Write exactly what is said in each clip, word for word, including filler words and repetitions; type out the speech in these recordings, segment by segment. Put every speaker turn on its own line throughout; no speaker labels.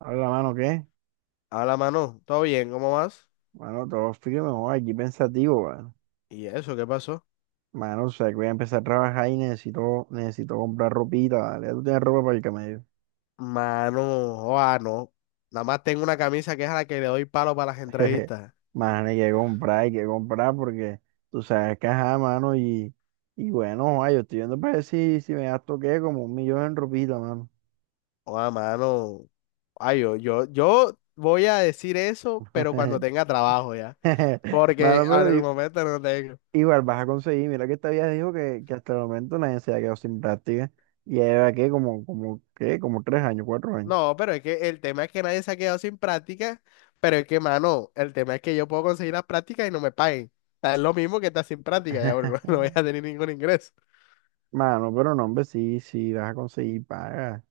Habla, mano, ¿qué?
Habla, mano. ¿Todo bien? ¿Cómo vas?
Mano, todo frío, no, aquí pensativo, mano.
¿Y eso qué pasó?
Mano, o sea, que voy a empezar a trabajar y necesito, necesito comprar ropita, ¿vale? Tú tienes ropa para el camello.
Mano, oa, no. Nada más tengo una camisa que es a la que le doy palo para las
Jeje.
entrevistas.
Mano, hay que comprar, hay que comprar porque tú sabes que ajá, mano, y, y bueno, ay, yo estoy viendo para ver si, si me gasto, ¿qué? Como un millón en ropita, mano.
Oa, mano. Ay, yo, yo, yo voy a decir eso, pero cuando tenga trabajo ya. Porque
Mano,
ahora
pero
en el
i-
momento no tengo.
igual vas a conseguir. Mira que esta vieja dijo que, que hasta el momento nadie se ha quedado sin práctica. Y ya lleva, ¿qué? Como, como, ¿qué? Como tres años, cuatro años.
No, pero es que el tema es que nadie se ha quedado sin práctica. Pero es que, mano, el tema es que yo puedo conseguir las prácticas y no me paguen. O sea, es lo mismo que estar sin práctica, ya, bro, no voy a tener ningún ingreso.
Mano, pero no, hombre, sí, sí, vas a conseguir paga.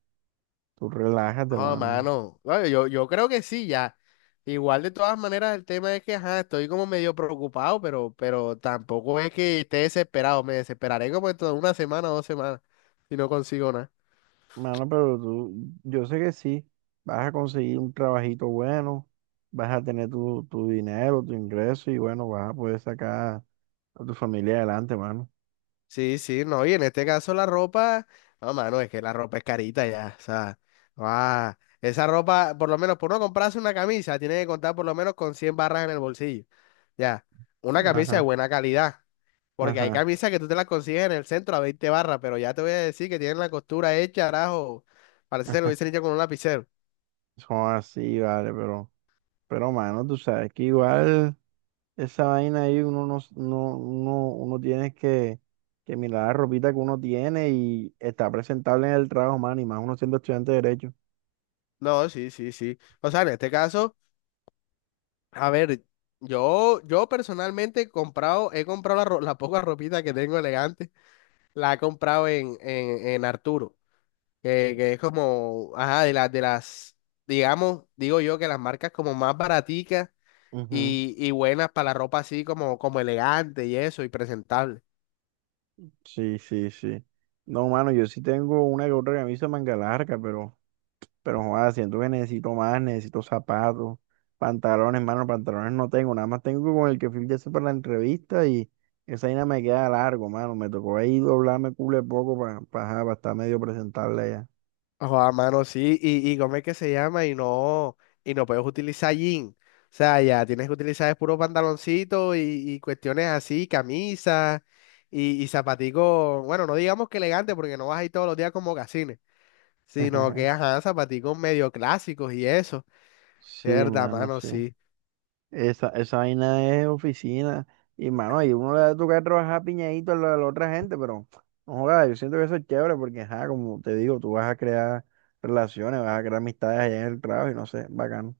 Tú relájate,
Ah,
mano.
mano. Bueno, yo, yo creo que sí, ya. Igual de todas maneras el tema es que, ajá, estoy como medio preocupado, pero, pero tampoco es que esté desesperado. Me desesperaré como en toda una semana o dos semanas si no consigo nada.
Mano, pero tú, yo sé que sí, vas a conseguir un trabajito bueno, vas a tener tu, tu dinero, tu ingreso y bueno, vas a poder sacar a tu familia adelante, mano.
Sí, sí, no, y en este caso la ropa, no, mano, es que la ropa es carita ya, o sea, ah, esa ropa, por lo menos, por no comprarse una camisa, tiene que contar por lo menos con cien barras en el bolsillo, ya, una camisa de
Ajá,
buena calidad. Porque hay
ajá,
camisas que tú te las consigues en el centro a veinte barras, pero ya te voy a decir que tienen la costura hecha, carajo. Parece que lo
ajá.
hubiesen hecho con un lapicero.
Son así, vale, pero, pero, mano, tú sabes que igual. Esa vaina ahí uno no, no, uno, uno tiene que, que mirar la ropita que uno tiene y está presentable en el trabajo, mano, y más uno siendo estudiante de Derecho.
No, sí, sí, sí. O sea, en este caso, a ver, yo, yo personalmente he comprado, he comprado la, ro- la poca ropita que tengo elegante, la he comprado en, en, en Arturo, que, que es como, ajá, de las, de las, digamos, digo yo que las marcas como más baraticas
Ujú.
y, y buenas para la ropa así como, como elegante y eso, y presentable.
Sí, sí, sí. No, mano, yo sí tengo una que otra camisa de manga larga, pero, pero joder, siento que necesito más, necesito zapatos, pantalones, mano, pantalones no tengo, nada más tengo con el que fui ya para la entrevista y esa vaina me queda largo, mano. Me tocó ahí doblarme culo de poco para, para, estar medio presentable ya.
Joder, mano, sí, y, y ¿cómo es que se llama? Y no, y no puedes utilizar jean. O sea, ya tienes que utilizar es puro pantaloncito y, y cuestiones así, camisas y, y zapaticos, bueno, no digamos que elegante porque no vas ahí todos los días con mocasines, sino que, ajá, zapaticos medio clásicos y eso. De
Sí,
verdad,
mano,
mano,
sí.
sí.
Esa, esa vaina es oficina. Y, mano, ahí uno le va a tocar trabajar piñadito a la, a la otra gente, pero no joda, yo siento que eso es chévere porque, ajá, como te digo, tú vas a crear relaciones, vas a crear amistades allá en el trabajo y no sé, bacano.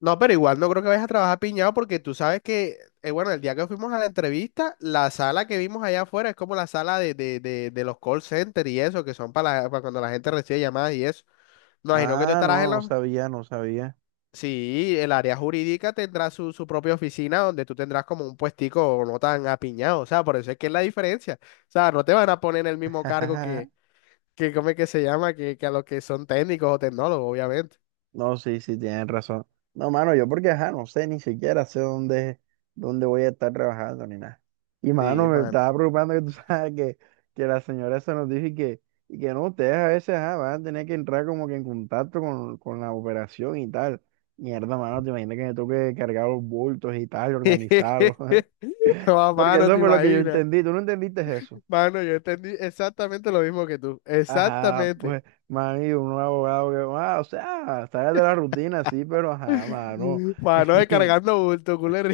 No, pero igual no creo que vayas a trabajar piñado porque tú sabes que, eh, bueno, el día que fuimos a la entrevista, la sala que vimos allá afuera es como la sala de, de, de, de los call centers y eso, que son para, la- para cuando la gente recibe llamadas y eso. Me imagino que tú
Ah,
estarás en
no, no
la...
sabía, no sabía.
Sí, el área jurídica tendrá su, su propia oficina donde tú tendrás como un puestico no tan apiñado, o sea, por eso es que es la diferencia. O sea, no te van a poner en el mismo cargo que, que ¿cómo es que se llama? Que, que a los que son técnicos o tecnólogos, obviamente.
No, sí, sí, tienes razón. No, mano, yo porque, ajá, no sé, ni siquiera sé dónde, dónde voy a estar trabajando ni nada. Y,
Sí,
mano, me
mano.
estaba preocupando que tú sabes que, que la señora esa nos dijo y que, y que no, ustedes a veces, ajá, van a tener que entrar como que en contacto con, con la operación y tal. Mierda, mano, te imaginas que me toque cargar los bultos y tal, y organizarlos.
No,
Porque
mano,
eso
te
fue lo que yo
imaginas.
entendí. ¿Tú no entendiste eso?
Mano, yo entendí exactamente lo mismo que tú.
Ajá,
Exactamente.
pues, mami, un abogado que, ah, o sea, sales de la rutina, sí, pero ajá, mano.
Mano, descargando bulto, culero.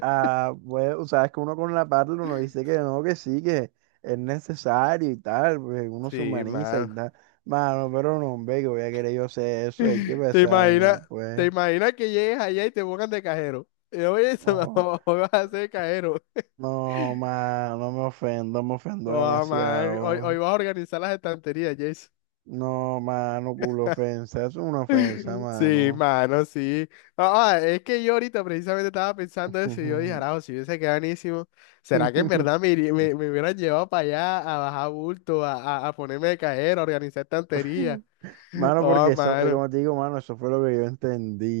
Ah, pues, o sea, es que uno con la parte uno dice que no, que sí, que es necesario y tal, pues uno se
Sí,
humaniza y
mano.
tal. Mano, pero no, hombre, que voy a querer yo hacer eso, es que pues,
¿Te
esa vaina,
imaginas, te
pues.
imaginas que llegues allá y te pongan de cajero? Y yo, oye, se me-
No,
hoy vas a ser cajero.
no, mano, no me ofendo, me ofendo
No, man. Hoy, hoy
demasiado.
vas a organizar las estanterías, Jason.
No, mano, culo ofensa, eso es una ofensa,
Sí,
mano.
mano, sí. Ah, ah, es que yo ahorita precisamente estaba pensando eso y yo dije, arajo, si hubiese quedado buenísimo, ¿será que en verdad me, iría- me, me hubieran llevado para allá a bajar bulto, a, a, a ponerme de cajero, a organizar estantería?
Mano,
Oh,
porque eso, eh,
mano.
como te digo, mano, eso fue lo que yo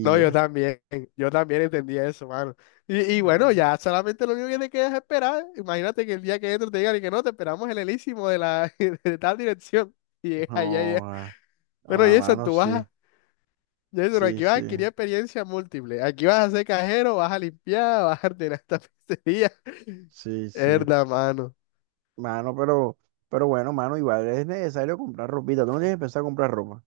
No, yo también, yo también entendí eso, mano. Y, y bueno,
No.
ya solamente lo único que te queda es esperar. Imagínate que el día que entro te digan y que no, te esperamos en el Elísimo de la de tal dirección. Y allá,
No,
allá.
ah, no,
Bueno,
ah,
Jason,
mano,
tú vas
sí,
a Jason,
sí,
aquí vas a
sí,
adquirir experiencia múltiple. Aquí vas a ser cajero, vas a limpiar, vas a ordenar esta pizzería.
sí, sí.
Herda, mano.
Mano, pero, pero bueno, mano, igual es necesario comprar ropita. Tú no tienes que pensar comprar ropa.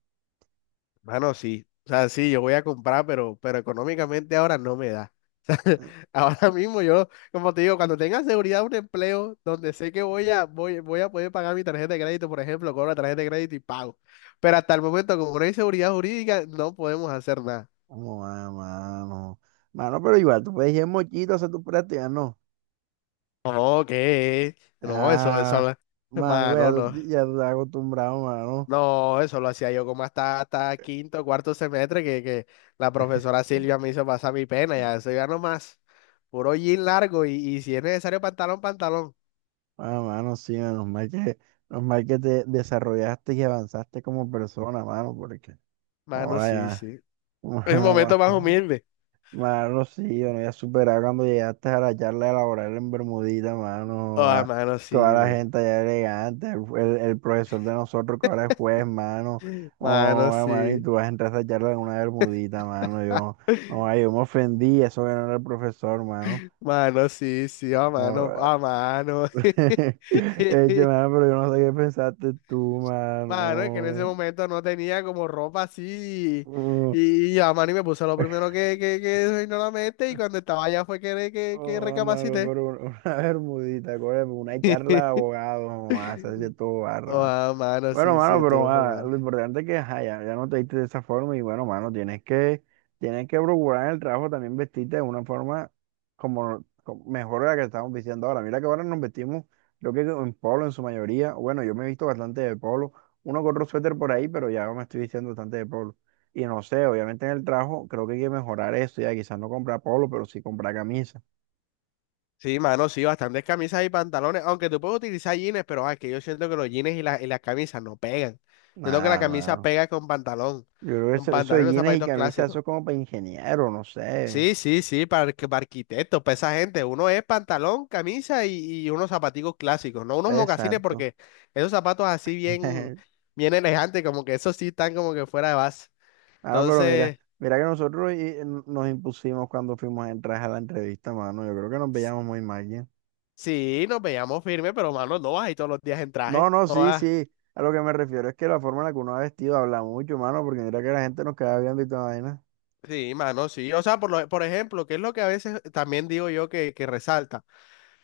Mano, sí. O sea, sí, yo voy a comprar, pero, pero económicamente ahora no me da. O sea, ahora mismo yo, como te digo, cuando tenga seguridad un empleo donde sé que voy a, voy, voy a poder pagar mi tarjeta de crédito, por ejemplo, cobro la tarjeta de crédito y pago. Pero hasta el momento, como no hay seguridad jurídica, no podemos hacer nada.
No, ah, mano. Mano, pero igual, tú puedes ir en mochito a hacer tus prácticas, ¿no?
No, ¿qué? No, eso,
Ah,
eso,
mano, igual ya
hermano,
tú,
no.
ya tú estás acostumbrado, mano.
No, eso lo hacía yo como hasta, hasta quinto, cuarto semestre, que, que la profesora Silvia me hizo pasar mi pena, ya eso ya no más. Puro jean largo y, y si es necesario pantalón, pantalón.
Ah, mano, sí, menos mal que, menos mal que te desarrollaste y avanzaste como persona, mano, porque
Mano,
oye,
sí, sí. Es un momento más
mano,
humilde.
mano, sí, yo no iba a superar cuando llegaste a la charla laboral en Bermudita, mano.
Oh,
A
mano,
toda
sí,
la
man.
gente allá elegante, el, el- el profesor de nosotros que ahora es juez, mano. Oh,
Mano,
mano, y
sí.
tú vas a entrar a esa charla en una Bermudita, mano. Yo, ay, yo me ofendí, eso que no era el profesor, mano.
Mano, sí, sí, oh, mano,
Joda.
oh, mano.
Eche, mano, pero yo no sé qué pensaste tú,
Mano, es que en ese
mano.
momento no tenía como ropa así
Mm.
y, y ya, mano, y me puse lo primero que, que, que se me vino a la mente y cuando estaba allá fue que, que, que
Oh, mano,
recapacité.
pero una una bermudita, coño, una charla de abogados, mamá, se hace todo barro,
Oh,
mano.
ah, mano,
Bueno,
sí,
mano,
sí, te voy
pero
a
ah, lo
formar.
importante es que ajá, ya, ya no te diste de esa forma y bueno, mano, tienes que, tienes que procurar en el trabajo también vestirte de una forma como, como mejor de la que estamos vistiendo ahora. Mira que ahora nos vestimos, creo que en polo en su mayoría. Bueno, yo me he visto bastante de polo, uno con otro suéter por ahí, pero ya me estoy vistiendo bastante de polo. Y no sé, obviamente en el trabajo creo que hay que mejorar eso, ya quizás no comprar polo, pero sí comprar camisas.
Sí, mano, sí, bastantes camisas y pantalones, aunque tú puedes utilizar jeans, pero ah, es que yo siento que los jeans y, la- y las camisas no pegan. Siento que la
Nada,
camisa
mano.
pega con pantalón,
Yo creo que
con
eso, eso
pantalón
de
y los
jeans y
zapatos
camisas, eso
clásicos.
es como para ingeniero, no sé.
Sí, sí, sí, para, arqu- para arquitectos, para esa gente. Uno es pantalón, camisa y, y unos zapaticos clásicos, no unos mocasines,
Exacto.
porque esos zapatos así bien, bien elegantes, como que esos sí están como que fuera de base.
Ah, pero mira,
Entonces,
mira que nosotros eh, no, nos impusimos cuando fuimos a entrar a la entrevista, mano. Yo creo que nos
s-
veíamos muy mal, ¿ya?
sí, nos veíamos firmes, pero mano, no vas ahí todos los días en traje.
No, no,
No
sí,
vas.
sí. A lo que me refiero es que la forma en la que uno ha vestido habla mucho, mano, porque mira que la gente nos queda viendo y toda vaina.
Sí, mano, sí. O sea, por, lo- por ejemplo, que es lo que a veces también digo yo que, que resalta.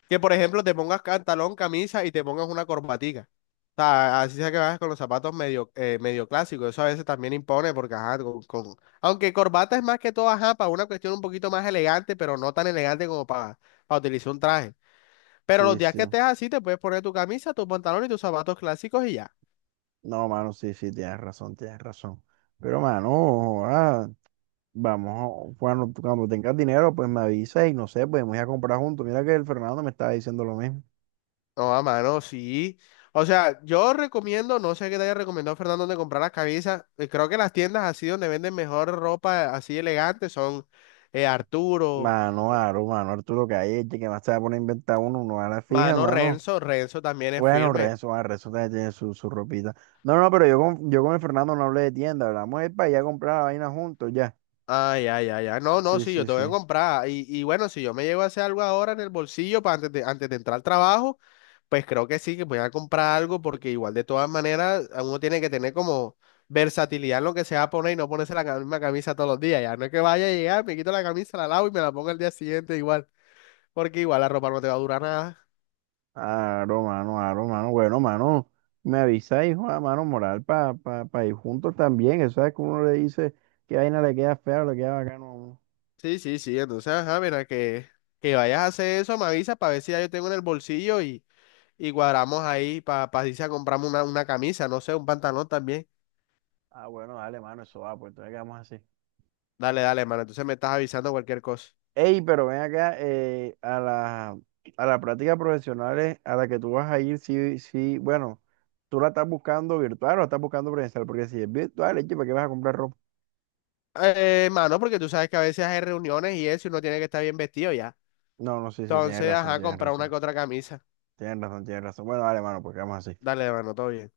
Que por ejemplo te pongas pantalón, camisa y te pongas una corbatica. O sea, así sea que vayas con los zapatos medio, eh, medio clásicos. Eso a veces también impone porque, ajá, con, con- Aunque corbata es más que todo, ajá, para una cuestión un poquito más elegante, pero no tan elegante como para, para utilizar un traje. Pero los
Sí,
días
sí.
que estés así, te puedes poner tu camisa, tu pantalón y tus zapatos clásicos y ya.
No, mano, sí, sí, tienes razón, tienes razón. Pero, mano, vamos, bueno, tú cuando tengas dinero, pues me avisas y no sé, podemos ir a comprar juntos. Mira que el Fernando me estaba diciendo lo mismo.
No, a mano, sí. O sea, yo recomiendo, no sé qué te haya recomendado Fernando de comprar las camisas. eh, Creo que las tiendas así donde venden mejor ropa así elegante son eh, Arturo.
Mano, Aro, mano, Arturo, que hay, este que más se va a poner a inventar uno, uno a la fija,
Mano,
mano.
Renzo, Renzo también es
Bueno,
firme.
Renzo, ah, Renzo también tiene su, su ropita. No, no, pero yo con, yo con el Fernando no hablé de tienda, hablamos de ir para allá a comprar la vaina juntos, ya.
Ay, ay, ay, ay. No, no,
Sí,
sí, yo
sí,
tengo que
sí.
comprar. Y, y bueno, si yo me llego a hacer algo ahora en el bolsillo para antes de, antes de entrar al trabajo, pues creo que sí, que voy a comprar algo porque igual de todas maneras a uno tiene que tener como versatilidad en lo que se va a poner y no ponerse la ca- misma camisa todos los días. Ya no es que vaya a llegar, me quito la camisa, la lavo y me la pongo el día siguiente igual, porque igual la ropa no te va a durar nada.
Aro, mano, aro, mano. Bueno, mano, me avisa, hijo, a mano, moral, para pa, pa pa ir juntos también. Eso es que uno le dice que vaina le queda fea o le queda bacano a uno.
Sí, sí, sí. Entonces, ajá, mira, que, que vayas a hacer eso, me avisas para ver si ya yo tengo en el bolsillo y... y cuadramos ahí para pa pa irse a comprarme una, una camisa, no sé, un pantalón también.
Ah, bueno, dale, mano, eso va, pues entonces quedamos así.
Dale, dale, mano. Entonces me estás avisando cualquier cosa.
Ey, pero ven acá, eh, a la, a la práctica profesional a la que tú vas a ir, sí, sí, bueno, tú la estás buscando virtual o la estás buscando presencial, porque si es virtual, eche, ¿para qué vas a comprar ropa?
Eh, mano, porque tú sabes que a veces hay reuniones y eso y uno tiene que estar bien vestido ya.
No, no, sí, sí, tienes
Entonces,
razón,
ajá,
tienes
comprar una
razón,
que otra camisa.
tienes razón, tienes razón. Bueno, dale, mano, pues quedamos así.
Dale, mano, todo bien.